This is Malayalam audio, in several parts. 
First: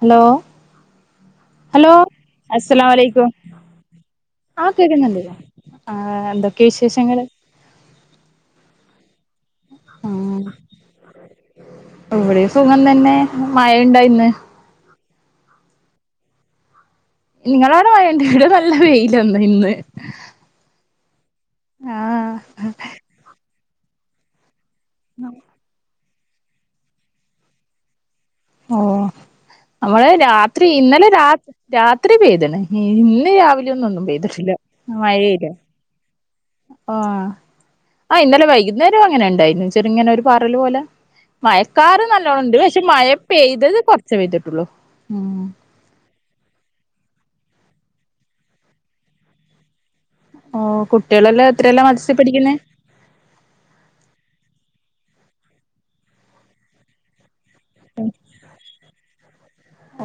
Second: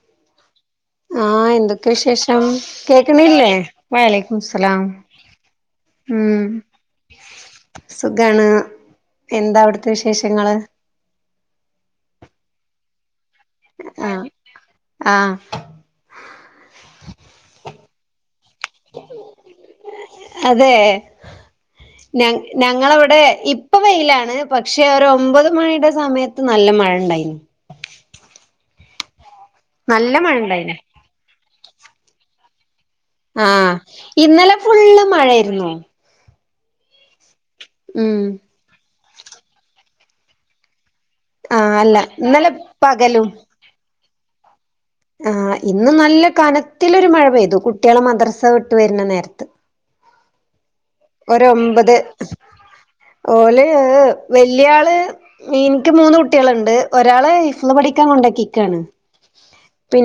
ഹലോ ആഹ് എന്തൊക്കെ ഹലോ വിശേഷം അസലാം അലൈകും കേക്കണില്ലേ വലൈക്കും ആഹ് സ്ലാം കേക്കുന്നുണ്ട്. ആഹ് ഉം എന്തൊക്കെ വിശേഷങ്ങള്. സുഖാണ് എന്താ അവിടത്തെ വിശേഷങ്ങള്. ഇവടെം സുഖം തന്നെ ആഹ് മഴയുണ്ടായിന്ന്. ആഹ് നിങ്ങളവടെ മയണ്ട ഇവിടെ നല്ല വെയിലന്നെ ഇന്ന്. അതെ ഞ ആഹ് ഞങ്ങളവടെ ഇപ്പം വെയിലാണ്. പക്ഷെ ഒരു ഒമ്പത് മണിയുടെ സമയത്ത് നല്ല മഴണ്ടായിന്. ഓഹ് ഇവടെ നല്ല മഴ രാത്രി ഉണ്ടായിന് ഇന്നലെ രാ രാത്രി പെയ്ത്ണ്. ഇന്ന് രാവിലെ ആഹ് ഒന്നും ഒന്നും പെയ്തിട്ടില്ല ഇന്നലെ ഫുള്ള് മഴയില്ല. മഴയായിരുന്നു ആഹ് ആ ഉം ഇന്നലെ വൈകുന്നേരം അങ്ങനെ ഉണ്ടായിരുന്നു ചെറുങ്ങനെ ഒരു പാറല് പോലെ ആഹ് അല്ല മയക്കാറ് നല്ലോണം ഇന്നലെ ഇണ്ട് പക്ഷെ മഴ പകലും പെയ്തത് കൊറച്ചെ പെയ്തിട്ടുള്ളൂ. ഉം ആഹ് ഇന്ന് നല്ല കനത്തിലൊരു മഴ പെയ്തു കുട്ട്യാളെ മദ്രസ വിട്ട് വരുന്ന നേരത്ത്. ഓഹ് കുട്ടേളെല്ലാം എത്രയിലാ ഒരൊമ്പത് മദ്രസിൽ പഠിക്കുന്നേ? ഓല് വല്യാള് ഇൻക്ക് മൂന്ന് കുട്ട്യാളുണ്ട് ഒരാള് ഹിഫ്ള് പഠിക്കാൻ കൊണ്ടാക്കിക്കാണ്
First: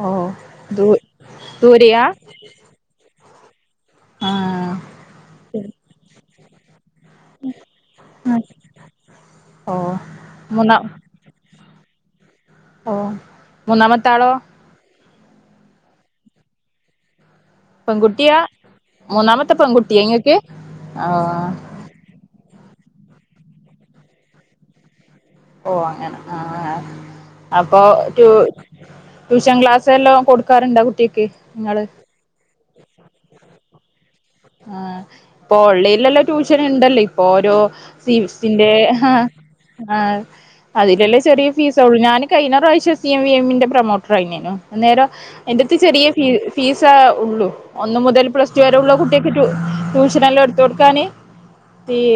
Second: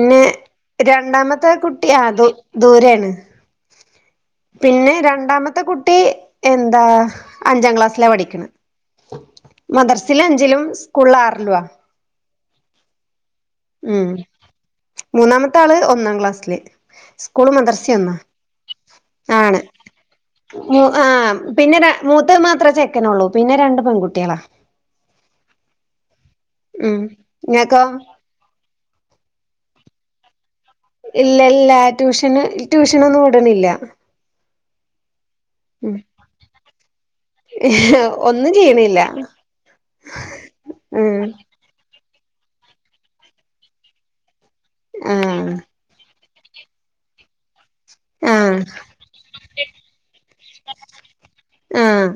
ഓ ദൂ രണ്ടാമത്തെ കുട്ടി ദൂരെയാ അതു ദൂരേണ് ആഹ് പിന്നെ രണ്ടാമത്തെ കുട്ടി എന്താ അഞ്ചാം ക്ലാസ്സിലാ പഠിക്ക്‌ണ് ഓ മദർസില് അഞ്ചിലും മൂന്നാം സ്കൂളില് ആറിലുവാ. ആഹ് ഉം മൂന്നാമത്തെ ആള് ഒന്നാം ക്ലാസ്സില് സ്കൂളും മദർസ്യാ ന്ന് പെൺകുട്ടിയാ ആ മൂന്നാമത്തെ പെൺകുട്ടിയാ ഇങ്ങക്ക് ണ് ആ ആഹ് പിന്നെ ര മൂത്ത ത് മാത്രേ ചെക്കനൊള്ളൂ പിന്നെ രണ്ട് പെൺകുട്ട്യാളാ ഓ അങ്ങനെ ആ ഉം അപ്പൊ ഇങ്ങക്കോ ട്യൂഷൻ ക്ലാസെല്ലാം കൊടുക്കാ റുണ്ടോ കു ഇല്ല ഇല്ല ട്യൂഷന് ട്യൂഷനൊന്നും വിട്ണില്ല ആ ഇപ്പൊ ഓൺലൈനെല്ലാം ട്യൂഷന് ണ്ടല്ലോ ഇപ്പൊ ഓരോ സീവ് ഒന്നും ചെയ്യണില്ല സിന്റെആഹ് ആ അതിലല്ലേ ഉം ചെറിയ ഫീസള്ളൂ ഞാന് കഴിഞ്ഞ പ്രാവശ്യം സി എം വി എംന്റെ പ്രൊമോട്ടർ ആയിനു അന്നേരം ആഹ് എന്റെ ചെറീയ ഫീ ഫീസേഉള്ളൂ ഒന്ന് മുതൽ പ്ലസ് ആഹ് ടു വരെ ഉള്ള കുട്ടിക ടു ട്യൂഷനോല്ലാം എടുത്തൊ ടുക്കാന് ഈ ആഹ്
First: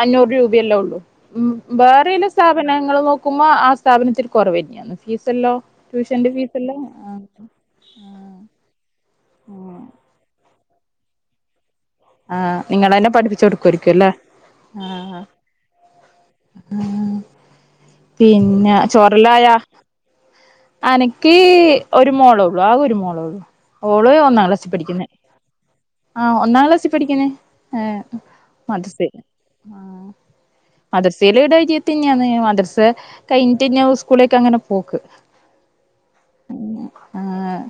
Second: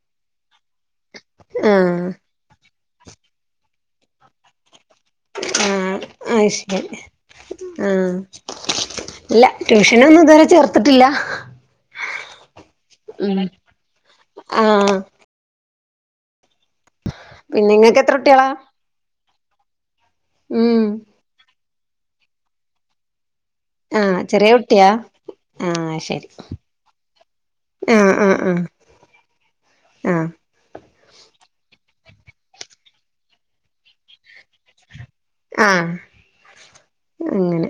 അഞ്ഞൂറ് രൂപയല്ലേ ഉള്ളൂ ഉ ആഹ് വേറേല സ്ഥാപനങ്ങള് നോക്കുമ്പോ ആ സ്ഥാപനത്തിൽ കുറവാ യിരിക്കാം ഫീസല്ലോ ട്യൂഷന്റെ ഫീസല്ലോ ആഹ് ആ ഇല്ല ട്യൂഷനൊന്നും ഇതുവരെ ചേർത്തിട്ടില്ല ആ നിങ്ങളെന്നെ ഉം പഠിപ്പിച്ചു കൊടുക്കുരിക്കും അല്ലേ ആഹ് ആ പിന്നെ ഇങ്ങക്ക് എത്ര കുട്ടികളാ പിന്നെ ചോറല്ലായോ ഉം അനക്ക് ഒരു മോളേള്ളു ആകഒരു മോളേള്ളു ഓള് ആഹ് ഒന്നാം ചെറിയ ക്ലാസ്സിൽ കുട്ടിയാ പഠിക്കുന്ന ആഹ് ശരി ആ ഒന്നാം ക്ലാസ്സിൽ പഠിക്കണേആഹ് [unintelligible] ആ മദർസയിലെ ഇയടെര്യത്തന്നെയന്ന് മദർസ കഴിഞ്ഞിട്ട്ന്ന സ്കൂളിലക്ക് അങ്ങനെ പോക്ക് ആ ആഹ് അങ്ങനെ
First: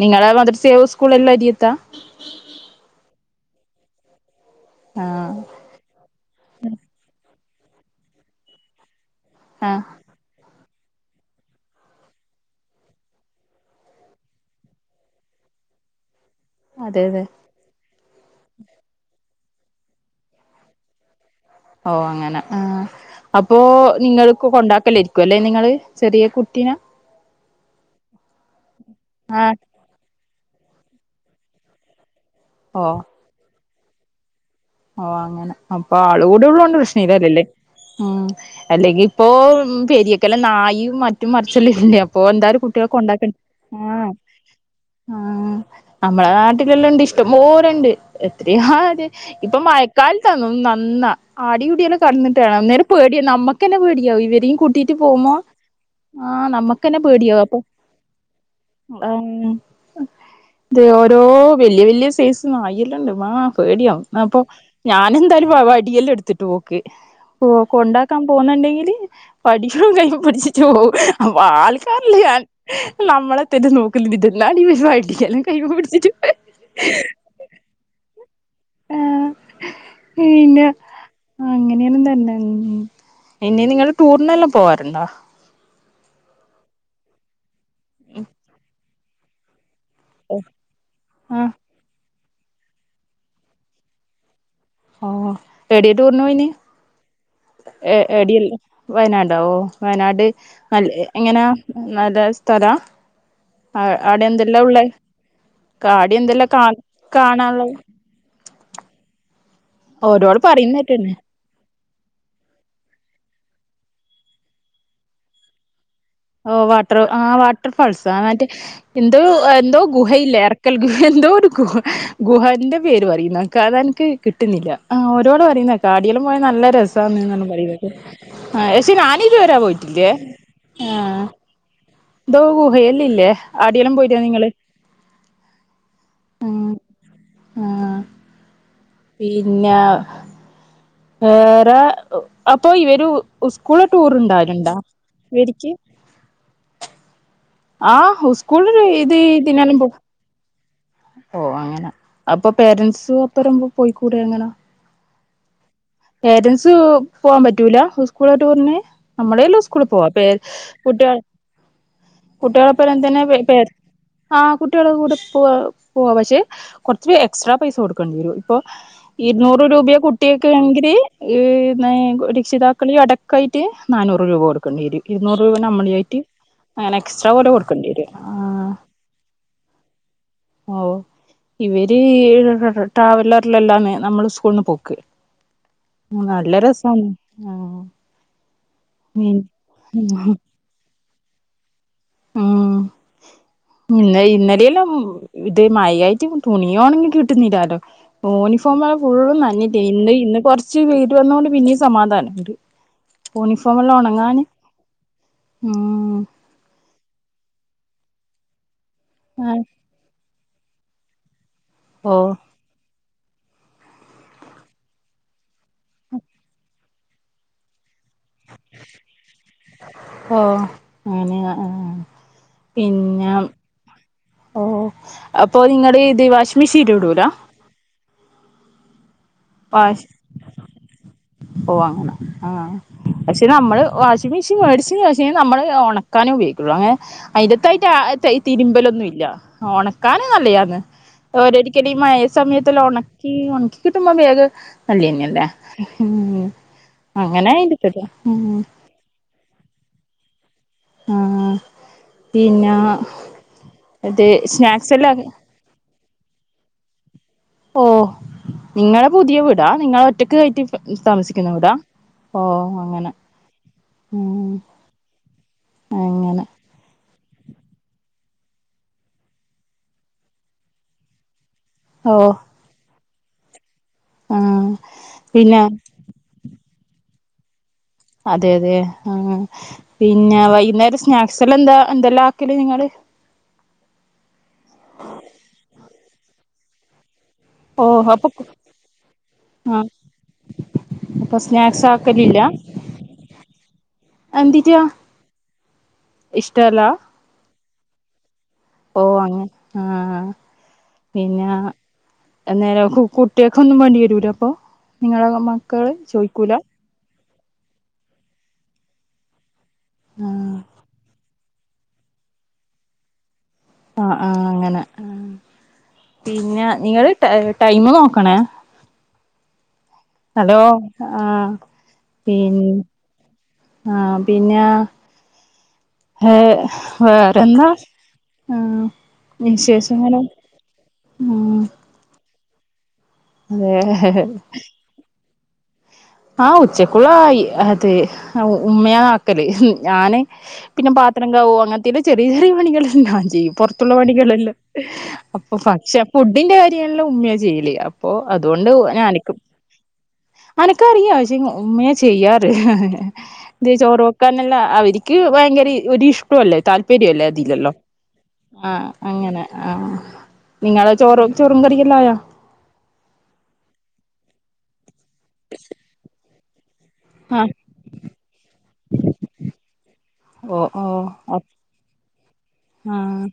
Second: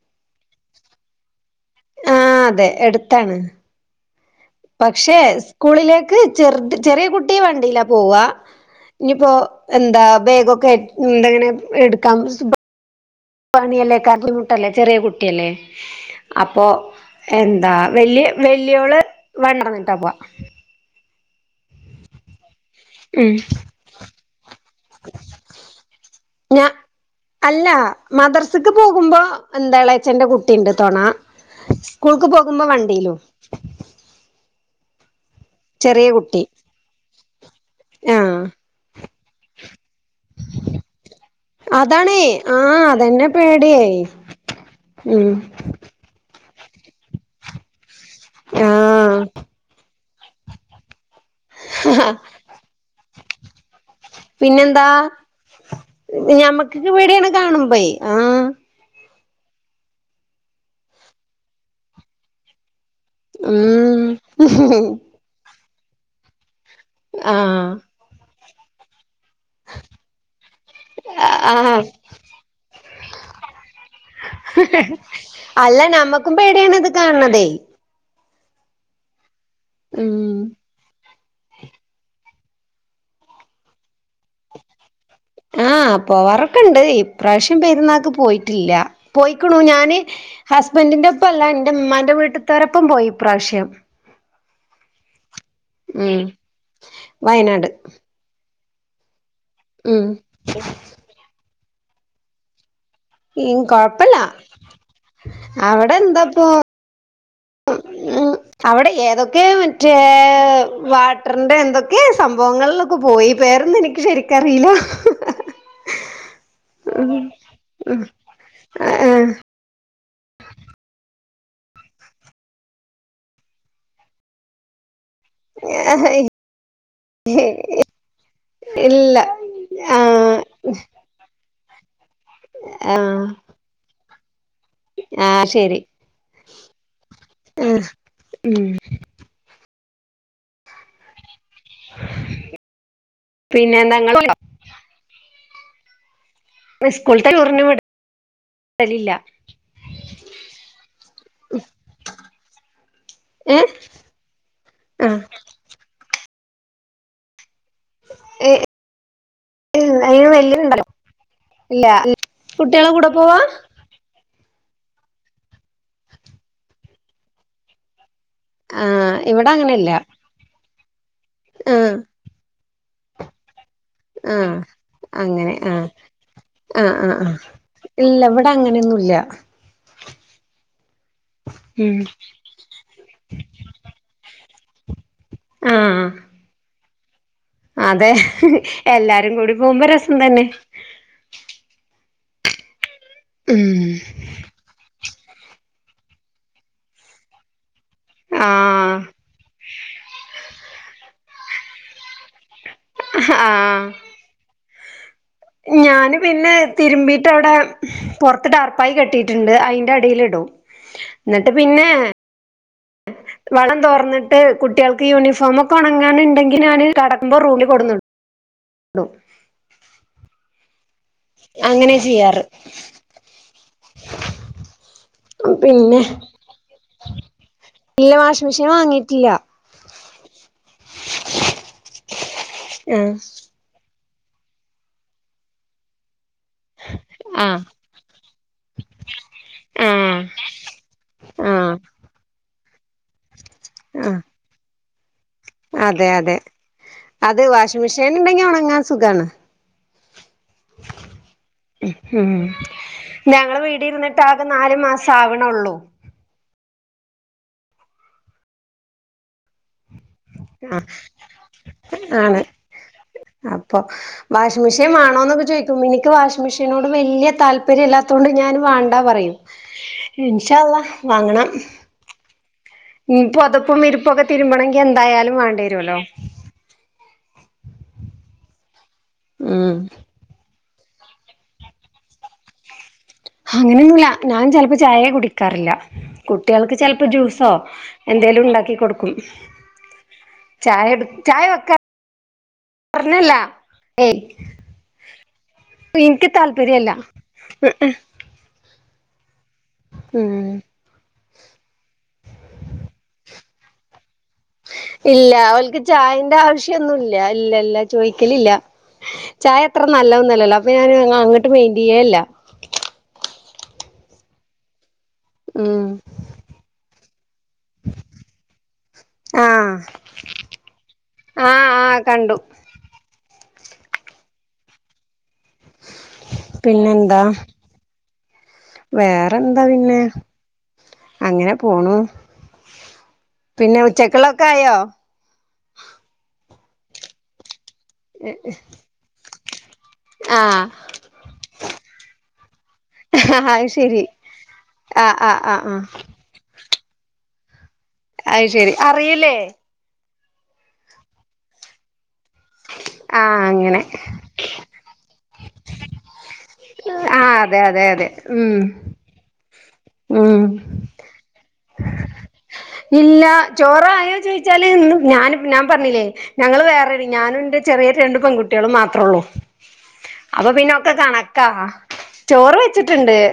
നിങ്ങളെ മദ ർസയു സ്കൂളെല്ലാം അരിയത്താ ആ അതെ എടുത്താണ് പക്ഷെ ആഹ് സ്കൂളിലേക്ക് ചെർത് ചെറിയ കുട്ടി വണ്ടീലപോവ ന്നി പ്പൊ ആഹ് എന്താ ബേഗൊക്കെ ണ്ടെങ്കിലു എടുക്കാം പണിയല്ലേ [unintelligible] ട്ടല്ലേ ചെറിയ കുട്ടിയല്ലേ അപ്പൊ അതെ അതെ എന്താ വല്യ വല്യോള് വ [unintelligible] ട്ടാ പോവാ ഓ അങ്ങന ആ ഉം അപ്പോ നിങ്ങൾക്ക് കൊണ്ടാക്കലരിക്കും അല്ലെ നിങ്ങള് ചെറിയ ഞാ കുട്ടീന അല്ല മദർസക്ക് പോകുമ്പോ ആഹ് എന്താളേച്ചന്റെ കു ണ്ട് തൊണ സ്കൂൾക്ക് പോകുമ്പോ ഓ വണ്ടിലും ഓ അങ്ങനെ അപ്പൊ ചെറിയ ആള് കുട്ടി കൂടെള്ളൊണ്ട് പ്രശ്നം ഇല്ലല്ലേ ഉ ആഹ് അല്ലെങ്കിൽ [unintelligible] ഒല നായും മറ്റും മറച്ചുംല്ലേ അതാണേ അപ്പൊ ന്തായാലും ആഹ് കുട്ടികളെ അതന്നെ കൊണ്ടാക്ക--ആ പേടിയായി ഉം മ്മളെ നാട്ടിലെല്ലാംണ്ട് ഇഷ്ട്ടം പോലണ്ട് എത്രയാത് ആഹ് മയക്കാല തതും നന്നാ അടി കുടിയെ ല്ലാം കടന്നിട്ടാണ് അന്നേരം പേടിയാ നമ്മക്കെന്നെ പേടിയാവും ഇവരെയും കൂട്ടീട്ട് പോകുമ്പോ ആഹ് ഞമ്മക്ക്ന്നേ നമ്മക്കന്നെ പേട്യയാണ് കാണുമ്പേ ആഹ് ആ ഇത ഓരോ വല്ല്യ വല്ല്യ സൈസ് ഒന്നും ആയില്ലല്ലൊ ഉം ആപേടിയാവും അപ്പൊ ഞാൻ എന്തായാലും വടിയെല്ലാം എടുത്തിട്ട് പോക്ക് പോ ആഹ് കൊണ്ട ക്കാൻ പോന്നുണ്ടെങ്കില് പഠിക്കും കൈപിഠിച്ചിട്ട് പോവും അപ്പൊ ആഹ് ആൾക്കാരല്ല ഞാൻ നമ്മളെ തന്നെ നോക്കിനിന്നിട്ട് [unintelligible] കൈകേ അല്ല പിടിച്ചിട്ട നമ്മക്കും പേടിയാണ്ത് കാണ് ന്നതെ ആഹ് ഉം പിന്നെ അങ്ങനെയന്നും തന്ന ഉ ഇനി നിങ്ങള് ടൂറിനെല്ലാം പോവാറ് ണ്ടാ ആഹ് പോവാറുണ്ട്. ഇപ്രാവശ്യം പെരുന്നാൾക്ക് പോയിട്ടില്ല പോയിക്കണു ഞാന് ഹസ്ബന്റിന്റെ ഒപ്പം അല്ല ആഹ് എൻ്റെ ഉമ്മാന്റെ വീട്ടത്താരൊപ്പം പോയി ഇപ്രാവശ്യം ഓഹ് ഏടെ ഉം ടുറിനോയിനി വയനാട് ഏ എടിയൽ വയനാടാ ഓ ഉം വയനാട് നല്ല എങ്ങനാ നല്ല സ്ഥലാ ഉം ആ കൊഴപ്പല്ല അടെ എന്തെല്ലാം ഉള്ള അവിടെ ആടെ എന്താപ്പോ എന്തെല്ലാം കാ കാണാനുള്ളത് അവിടെ ഏതൊക്കെ മറ്റേ ഓരോട് പറയുന്നേട്ട്ണ് വട്ട റിന്റെറെ എന്തൊക്കെ സംഭവങ്ങളിലൊക്കെ പോയി പേരന്നും എനിക്ക് ശരിക്കറിയില്ല ഓഹ് വാട്ടർ ഉം ആഹ് വാട്ടർ ഉം ഫാൾസ് മറ്റേ എന്തോ എന്തോ ഗുഹയില്ല ഇറക്കൽ ഗുഹ എന്തോ ഒരു ഗുഹ ഗുഹന്റെ പേര് പറയുംക്ക് അത് എനിക്ക് കിട്ടുന്നില്ല ആഹ് ഓരോന്ന് പറയുന്നെക്ക ആഹ് അടിയില് പോയ നല്ല രസന്ന് പറയുന്നത്. പക്ഷെ ഇല്ല ഞാനിത് വരാ പോയിട്ടില്ലേ ആഹ് ന്തോ ഗുഹയല്ല ആഹ് ഇല്ലേ അടിയെല്ലും പോയിട്ട നിങ്ങള് ആഹ് ശരി ആ ആഹ് ആ ഉം പിന്നെ വെറെ അപ്പോ ഇവര് പിന്നെ സ്കൂള് ടൂർ ഞങ്ങള് ണ്ടാല്ണ്ടോ ഇവരിക്ക് സ്കൂൾത്തെ ട്യൂർന്നും ആ സ്ക്കുൾ ഇത് ഈ ഓഹ് അങ്ങനെ അപ്പോ പേരന്റ്സ് ഒപ്പരം ഏഹ് പോയിക്കൂടെ അങ്ങനെ ആഹ് പേരൻറ്സ് പോവാൻ പറ്റൂല സ്ക്കുൾ ടുറിന് നമ്മളല്ല സ്കൂള് അയിന് പോവാത്ത വെല്ല്യത്ണ്ടോ കുട്ടി ഇല്ല കുട്ട്യള് പ്പ കുട്ടികളെ കൂടെ ങ്ങന്തന്നെ പോവാ [unintelligible] ആഹ കുട്ടിള കൂടെ പോ പോവാ, പക്ഷെ കൊറച്ച് എക്സ്ട്രാ പൈസ കൊടുക്കണ്ടിരും പ്പോ ആഹ് ഇവിടെ ഇരുന്നൂറ് അങ്ങനെല്ല രൂപയാ കുട്ടിയക്കെങ്കില് യ് ആഹ് ന്ന് രക്ഷിതാക്കളടക്ക ഒക്ക ആയിട്ട് നാനൂറ് രൂപ ആഹ് കൊടുക്കേണ്ടി വരും ഇരുന്നൂറ് അങ്ങനെ രൂപ ആഹ് നമ്മളിയായിട്ട് ആഹ് അങ്ങനെ ആഹ് എക്സ്ട്രാ ആഹ് പോലെ കൊടുക്കേണ്ടി വരും ഇല്ല ആ ഇവിടെ അങ്ങനെയൊന്നുല്ല ഓ ഉം ഇവര് ട്രാവലറിലെല്ലന്ന് നമ്മൾ സ്കൂളന്ന് പോക്ക് ആഹ് നല്ല രസാണ് ആ അതെ എല്ലാരും ഉം കൂടി പോകുമ്പോ രസം തന്നെ ഉം ഉം ഇന്ന ഇന്നലെല്ലാം ഇത് മഴായിട്ട് തുണിയണങ്ങി കിട്ടുന്നില്ലാലോ യൂണിഫോം ആഹ് ഫുള്ളും നഞ്ഞിട്ടെ ഇന്ന് ഇന്ന് കൊറച്ച്‌ വെയ്ൽ വന്നൊണ്ട് പിന്നെയും സമാധാനംണ്ട് ആഹ് യൂണഫോമല്ലാം ഒണങ്ങാന് ഞാന് പിന്നെ തിരുമ്പീട്ടവിടെ പുറത്ത് ടാർ പായി കെട്ടിയിട്ടുണ്ട് ആഹ് അയ് അടിലിട്ടും ഇന്നിട്ട് പിന്നെ ഓ വളളം തോർന്നിട്ട് കുട്ടികൾക്ക് യൂണിഫോമക്കെ ഉണങ്ങാനു ഉണ്ടെങ്കിൽ ഞാൻ കടക്കുമ്പോ റൂമിൽ കൊടുന്നിടും ഓ അങ്ങനെ ആ അങ്ങനെ ചെയ്യാറ് പിന്നെ ഓ അപ്പോ നിങ്ങൾ പിന്നെ ഇത് വാഷിംഗ് മിഷീനിലിടൂല? ഇല്ല വാഷിംഗ് മെഷീൻ വാങ്ങിയിട്ടില്ല വാഷ് ഓ അങ്ങനെ ആഹ് പക്ഷെ നമ്മൾ വാഷിംഗ് മിഷീൻ വെടിച്ച്ണ് പക്ഷേ നമ്മൾ ഉണക്കാനെ ഉയോഗിക്കുള്ളൂ അങ്ങനെ അയിന്റെ ത തിരുമ്പലൊന്നും ഇല്ല ആഹ് ഉണക്കാന് നല്ല യാണത് ആഹ് ഓരരിക്കടി ഈ മഴ സമയത്ത് ഉണക്കി ഉണക്കി കിട്ടുമ്പോ ആഹ് വേഗം നല്ലന്നെയല്ലേ അതെ അതെ ഉം അത് അങ്ങനെ വാഷിംഗ് ഇരിക്കട്ടെ മെഷീൻ ഉണ്ടെങ്കിൽ ഉം ഉണങ്ങാൻ സുഖമാണ് ആഹ് ഉം പിന്നെ ഞങ്ങള് വീട് ഇരുന്നിട്ട് ഇത് ആകെ നാല് സ്നാക്സ് മാസം എല്ലാം ആവണള്ളൂ ഓ നിങ്ങളെ പുതിയ വീടാ നിങ്ങളെ ഒറ്റക്ക് കയറ്റി ആഹ് താമസിക്കുന്ന വീടാ ഓ ആണ് അങ്ങനെ അപ്പൊ ഉം വാഷിങ് മിഷീൻ വേണോന്നൊക്കെ ചോയ്ക്കും ഇനിക്ക് വാഷിങ് അങ്ങനെ മിഷീ നോട് വലിയ താല്പര്യം ഇല്ലാത്തോണ്ട് ഞാൻ വാണ്ടാന്ന് പറയും ഇൻഷാ അള്ളാ വാങ്ങണം ഓഹ് മം പൊതുപ്പും വിരിപ്പൊക്കെ ആഹ് തിരുമ്പണങ്കി എന്തായാലും പിന്നെ വേണ്ടരുല്ലോ അതെ അതെ. ആ ഉം പിന്ന വൈന്നേരം സ്നാക്സ് എല്ലാ എന്താ എന്തെല്ലാ ആക്കല് നിങ്ങള്? അങ്ങനെന്നുല്ല ഞാൻ ചെലപ്പോ ചായയെ കുടിക്കാറില്ല. കുട്ടികൾക്ക് ചെലപ്പോ ജ്യൂസോ ഓഹ് അപ്പൊ എന്തേലും ണ്ടാക്കി കൊടുക്കും. ആഹ് ചായ എട് അപ്പൊ ചായ വെക്ക സ്നാക്സ് ആക്കലില്ല പറഞ്ഞല്ല. ഏയ് എന്തിറ്റാ ഇനിക്ക് ഇഷ്ടല്ല താല്പര്യല്ല. മ്മ് മ്മ്. ഓ അങ്ങനെ ആഹ് ഉം പിന്നാ എന്നേരം കുട്ട്യക്കൊന്നും വേണ്ടി വരൂല്ല അപ്പൊ. നിങ്ങളെ മക്കള് ചോയി ക്കൂല ല്ലല്ല ചോദിക്കലില്ല. ചായ അത്ര നല്ലന്നല്ലല്ലോ ആഹ് അപ്പൊ ഞാന് മൈൻഡ്യെല്ല ആഹ് ആ ഹ് അങ്ങന മം പിന്ന നിങ്ങള് ടൈം നോക്കണേ. ആഹ് ഹലോ ആഹ് ആഹ് കണ്ടു പിന്ന ആഹ് പിന്നാ. ആഹ് പിന്നെന്താ വേറെന്നാ. വേറെന്താ പിന്നെ അങ്ങനെ ആഹ് പോണു. അതെ പിന്നെ ഉച്ചക്ക്ള്ളോക്കെ ആയോ? ആഹ് ഉച്ചക്കുള്ളായി അത് ഉമ്മയാന്ന് ആക്കല് ഞാന് ആഹ് പിന്നെ പാത്രം കൗവ. അങ്ങനത്തെല് ചെറിയ ചെറിയ പണികളല്ലാം ഞാൻ ചെയ്യു അത് പൊറത്തുള്ള ശരി പണികളെല്ലം ആഹ് ആഹ് ആ ഹ് മ്മ് ഫുഡിന്റെ കാര്യല്ലം ഉമ്മയ ചെയ്ല് അപ്പൊ അത് അതോണ്ട് ശരി നക്ക് അറിയില്ലേ ക്കറിയ പശ്ശെ ഉമ്മയാ ചെയ്യാറ് ആഹ് ന്ത്യെ അങ്ങനെ ചോറു വെക്ക ല്ല അവരിക്ക് ഭയങ്കര ഒരു ഇഷ്ടുല്ല താല്പര്യല്ലേ ആഹ് അതെ അതിലല്ലോ അതെ അതെ ഉം ആഹ് അങ്ങന ആ ഉം നിങ്ങള ചോറോ ചോറും കറിയേല്ലായൊ? ഇല്ലാ ചോറായോ ചോയ്ച്ചാല് ഇന്ന് ഞാന് ഞാൻ പറഞ്ഞില്ലേ ഞങ്ങള് വേറെടി ഞാനും ആഹ് ഇന്റെ ചെറിയ രണ്ട് പെൺകുട്ട്യോളും മാത്രൊള്ളൂ അപ്പൊ ഓ ഓ പിന്നൊക്കെ കണക്കാ ചോറ് വെച്ചിട്ട്ണ്ട് ആഹ്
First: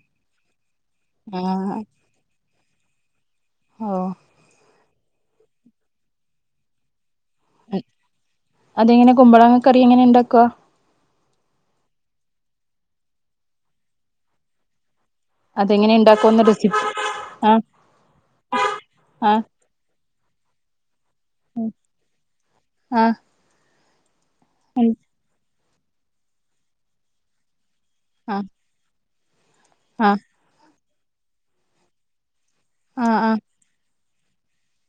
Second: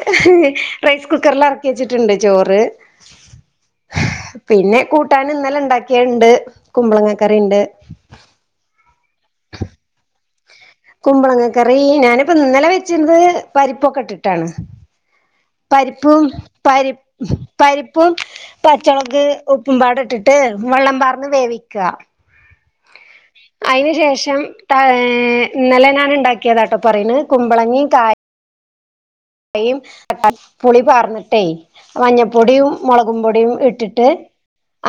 റൈസ് കുക്കറില് എറക്കി ആഹ് വെച്ചിട്ടുണ്ട് ചോറ് ഓ പിന്നെ കൂട്ടാന് ഇന്നലെ ഇണ്ടാക്കിയ്ണ്ട് കുമ്പളങ്ങ കറിണ്ട്. അതെങ്ങനെ കുമ്പളങ്ങ കറി എങ്ങനെ ഇണ്ടാക്കുവാ കുമ്പളങ്ങ കറി ഞാനിപ്പം ന്നലെ വെച്ചിര്ന്നത് പരിപ്പൊക്കെ ഇട്ടിട്ടാണ്. അതെങ്ങനെ പരിപ്പും ഇണ്ടാക്കുവന്ന് റെസിപ്പി പരി ആഹ് പരിപ്പും പച്ചൊളക് ആഹ് ഉപ്പും പാട് ഇട്ടിട്ട് വള്ളം പാർന്ന് വേവിക്ക ആഹ് അയിന് ശേഷം ഏഹ് ന്നലെ ഞാൻ ഇണ്ടാക്കിയതാട്ടോ പറയണ് കുമ്പളങ്ങി കായിം ആഹ് യിം പുളി പാർന്നിട്ടെയ് മഞ്ഞപ്പൊടിം മൊളകും ആഹ് ആഹ് ആഹ് പൊടിം ഇട്ടിട്ട്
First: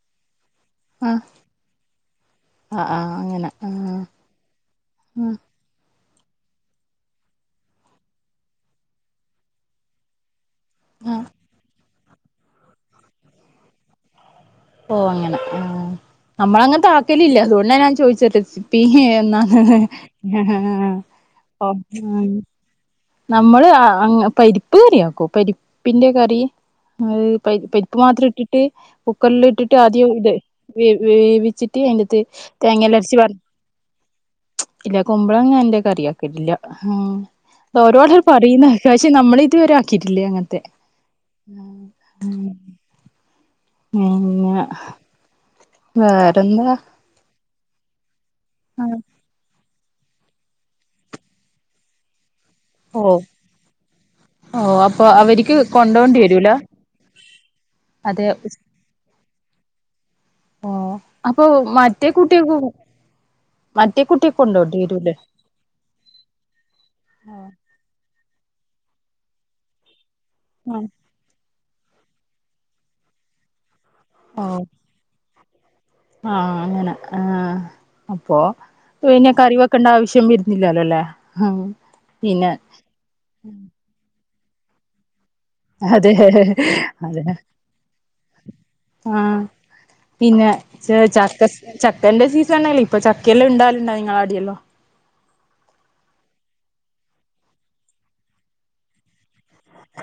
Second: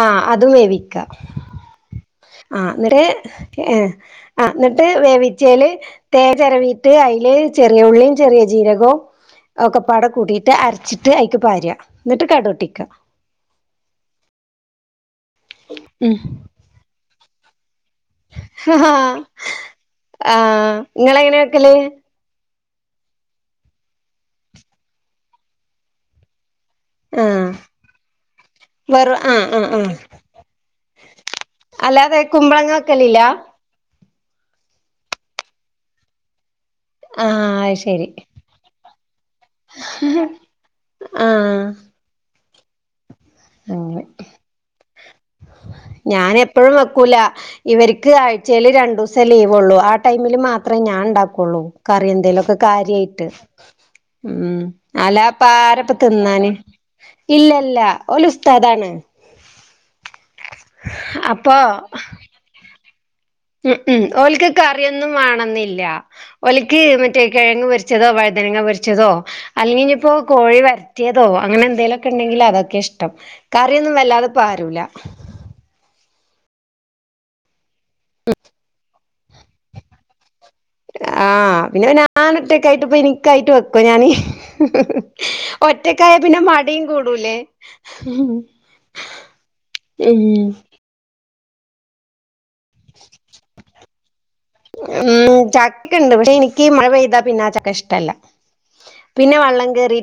ആ അതും വേവി ക്ക ആഹ് ആഹ് ന്നിട്ട് ഏഹ് ആ ന്നട്ട് ആഹ് വേവിച്ചേല്. തേങ്ങചേരവീട്ട് അയില് ചെറിയ ഉള്ളീം ചെറിയ ജീരകോം ഒക്കെപ്പാടെ കൂടിട്ട് അരച്ചിട്ട് ആഹ് അയിക്ക് പാരാ. ന്നിട്ട് കടൊട്ടിക്ക ഓഹ് അങ്ങന മം നമ്മളങ്ങൻത്താക്കലില്ല അുകൊണ്ടാ ഞാൻ ചോയ് ആഹ് നിങ്ങളെങ്ങനെ വെക്കല് [unintelligible] നമ്മള് ആ പരിപ്പ് കറി ആക്കും പരിപ്പിന്റെ കറി അയ് ആഹ് പര് പരിപ്പ് മാത്രം ഇട്ടിട്ട് വെറു ആഹ് ആഹ് കുക്കറിലിട്ടിട്ട് ആഹ് ആദ്യം ഇട് വേവിച്ചിട്ട് അല്ലാതെ അതിന്റെത്ത് കുമ്പളങ്ങ തേങ്ങല്ലാം അരച്ച് വെക്കലില്ല വറ [inaudible] ഇല്ല കുമ്പളങ്ങ എന്റെ കറിയാക്കീട്ടില്ല ആഹ് അത് ശരി [unintelligible] പറീന്ന് കേക്ക പക്ഷെ നമ്മളിതുവരെ ആക്കിയിട്ടില്ല അങ്ങൻത്തെ ആഹ് ഉം അങ്ങനെ [unintelligible] ഞാനെപ്പഴും വെക്കൂല ഇവർക്ക് ആഴ്ചേല് ആഹ് രണ്ടൂസേ ലീവൊള്ളൂ ആ ടൈമില് മാത്രേ ഞാൻ ണ്ടാക്കുള്ളൂ കറി എന്തേലൊക്കെ ഓ കാര്യായ്ട്ട് ഉം ഓ അപ്പൊ അവർക്ക് അലാപ്പാരപ്പ കൊണ്ടോണ്ടി വരൂല തിന്നാന് ഇല്ലല്ല അതെ ഓലുസ്താദാണ് ഓ അപ്പൊ മറ്റേ കുട്ട്യാക്കും ഉം ഉം ഓൽക്ക് കറിയൊന്നും വേണംന്നില്ല ഓൽക്ക് മറ്റേ കിഴങ്ങ് പൊര് [unintelligible] വഴുതനങ്ങ പൊരിച്ചതോ അല്ലെങ്കിപ്പോ കോഴി ആഹ് വരട്ടിയ തോ അങ്ങനെന്തേലൊക്കെണ്ടെങ്കിതൊക്കെ ഇഷ്ടം കറിയൊന്നും വല്ലാതെ ഓ പാരൂല ആഹ് അങ്ങനെ ആഹ് അപ്പൊ പിന്നെ കറി വെക്കണ്ട ആവശ്യം വരുന്നില്ലല്ലോല്ലേ ഉം പിന്നെ ട്ട്പ്പിനിക്കായിട്ട് വെക്കോ ഞാന് അതെ ഒറ്റക്കായാ പിന്നെ മടിയും അതെ കൂടൂലേ [unintelligible] [unintelligible] ചെ ചക്ക ചക്കന്റെ സീസണണെല്ലേ ഇപ്പൊ ചക്കയെല്ലാം ഇണ്ടാവലുണ്ടോ ങ്ങളാടിയെല്ലോ? ഉം ചക്കണ്ട് പക്ഷെ എനിക്കീ മഴ പെയ്താ പിന്നാ ചക്ക ഇഷ്ടല്ല പിന്നെ വള്ളം കേറി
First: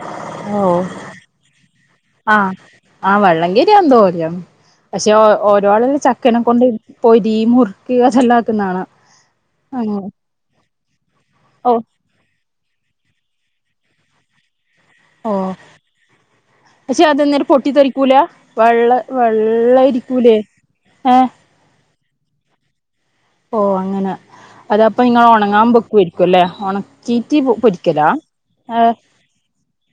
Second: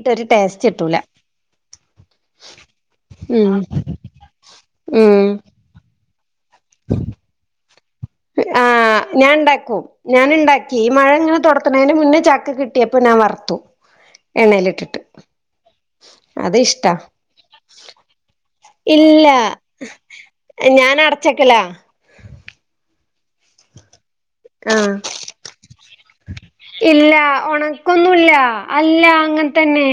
ഓഹ് [unintelligible] ആഹ് ആഹ് ഉം വെള്ളങ്കേറിയാ എന്തോല്ലാവും പക്ഷെ ഉം ഓരാള് ചക്കനെ കൊണ്ട് പോരി മുർ ആ ഞാൻ ണ്ടാക്കും അങ്ങനെ ഞാന്ണ്ടാക്കി ഈ മഴ ഇങ്ങനെ ഓഹ് തുടത്തണതിന്റെ മുന്നേ ചക്ക കിട്ടി ട്ടിയപ്പോ ഞാൻ വർത്തു എണ്ണയിലിട്ടിട്ട് ഓ അതിഷ് പക്ഷെ അതന്നേരം പൊട്ടിത്തെറിക്കൂല വള്ള വള്ളായിരിക്കൂലേ? ഞാനടച്ചക്കലാ ഓ അങ്ങനെ ആഹ് അതപ്പൊ നിങ്ങളൊണങ്ങാൻ വക്കോര്ക്കുംല്ലേ ഇല്ല ഉണക്കീട്ട് പൊരിക്കലാ ഒണക്കൊന്നുല്ല ഏ അല്ല അങ്ങൻ തന്നെ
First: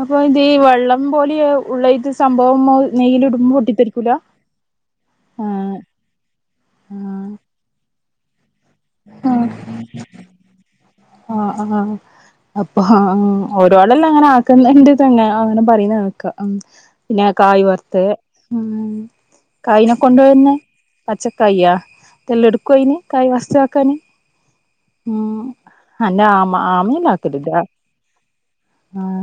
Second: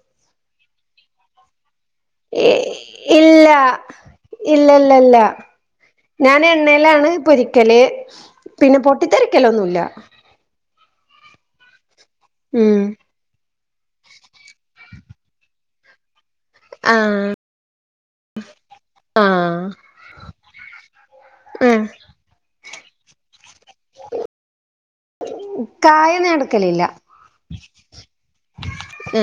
അപ്പൊ ഇത്ഈ വെള്ളം പോലെ ഉള്ള ഇത് ഏ സംഭവം ഇല്ല നെയ്യിലിടുമ്പോ പൊട്ടിത്തെറിക്കൂല ഇല്ലല്ലല്ല ആ ഞാൻ ആ എണ്ണയിലാണ് പൊരിക്കല് പിന്നെ പൊട്ടിത്തെറിക്കലൊന്നുല്ല ആഹ് ആഹ് ഉം അപ്പൊ ഹാ ആഹ് ഓരോളല്ലാം അങ്ങനെ ആക്കുന്നന്റെ തന്നെ അങ്ങനെ പറയുന്നാക്ക പിന്നെ ആഹ് കായ് വർത്തെ ഉം ആഹ് കായനെ കൊണ്ടുവരുന്നേ പച്ചക്കായ്യാ ആഹ് തെല്ല എടുക്ക [unintelligible] കായി വസ ഉം കായ അന്നെ ഒന്നും ഞാൻ ആമ ആമ [unintelligible] ഇതാ ഏ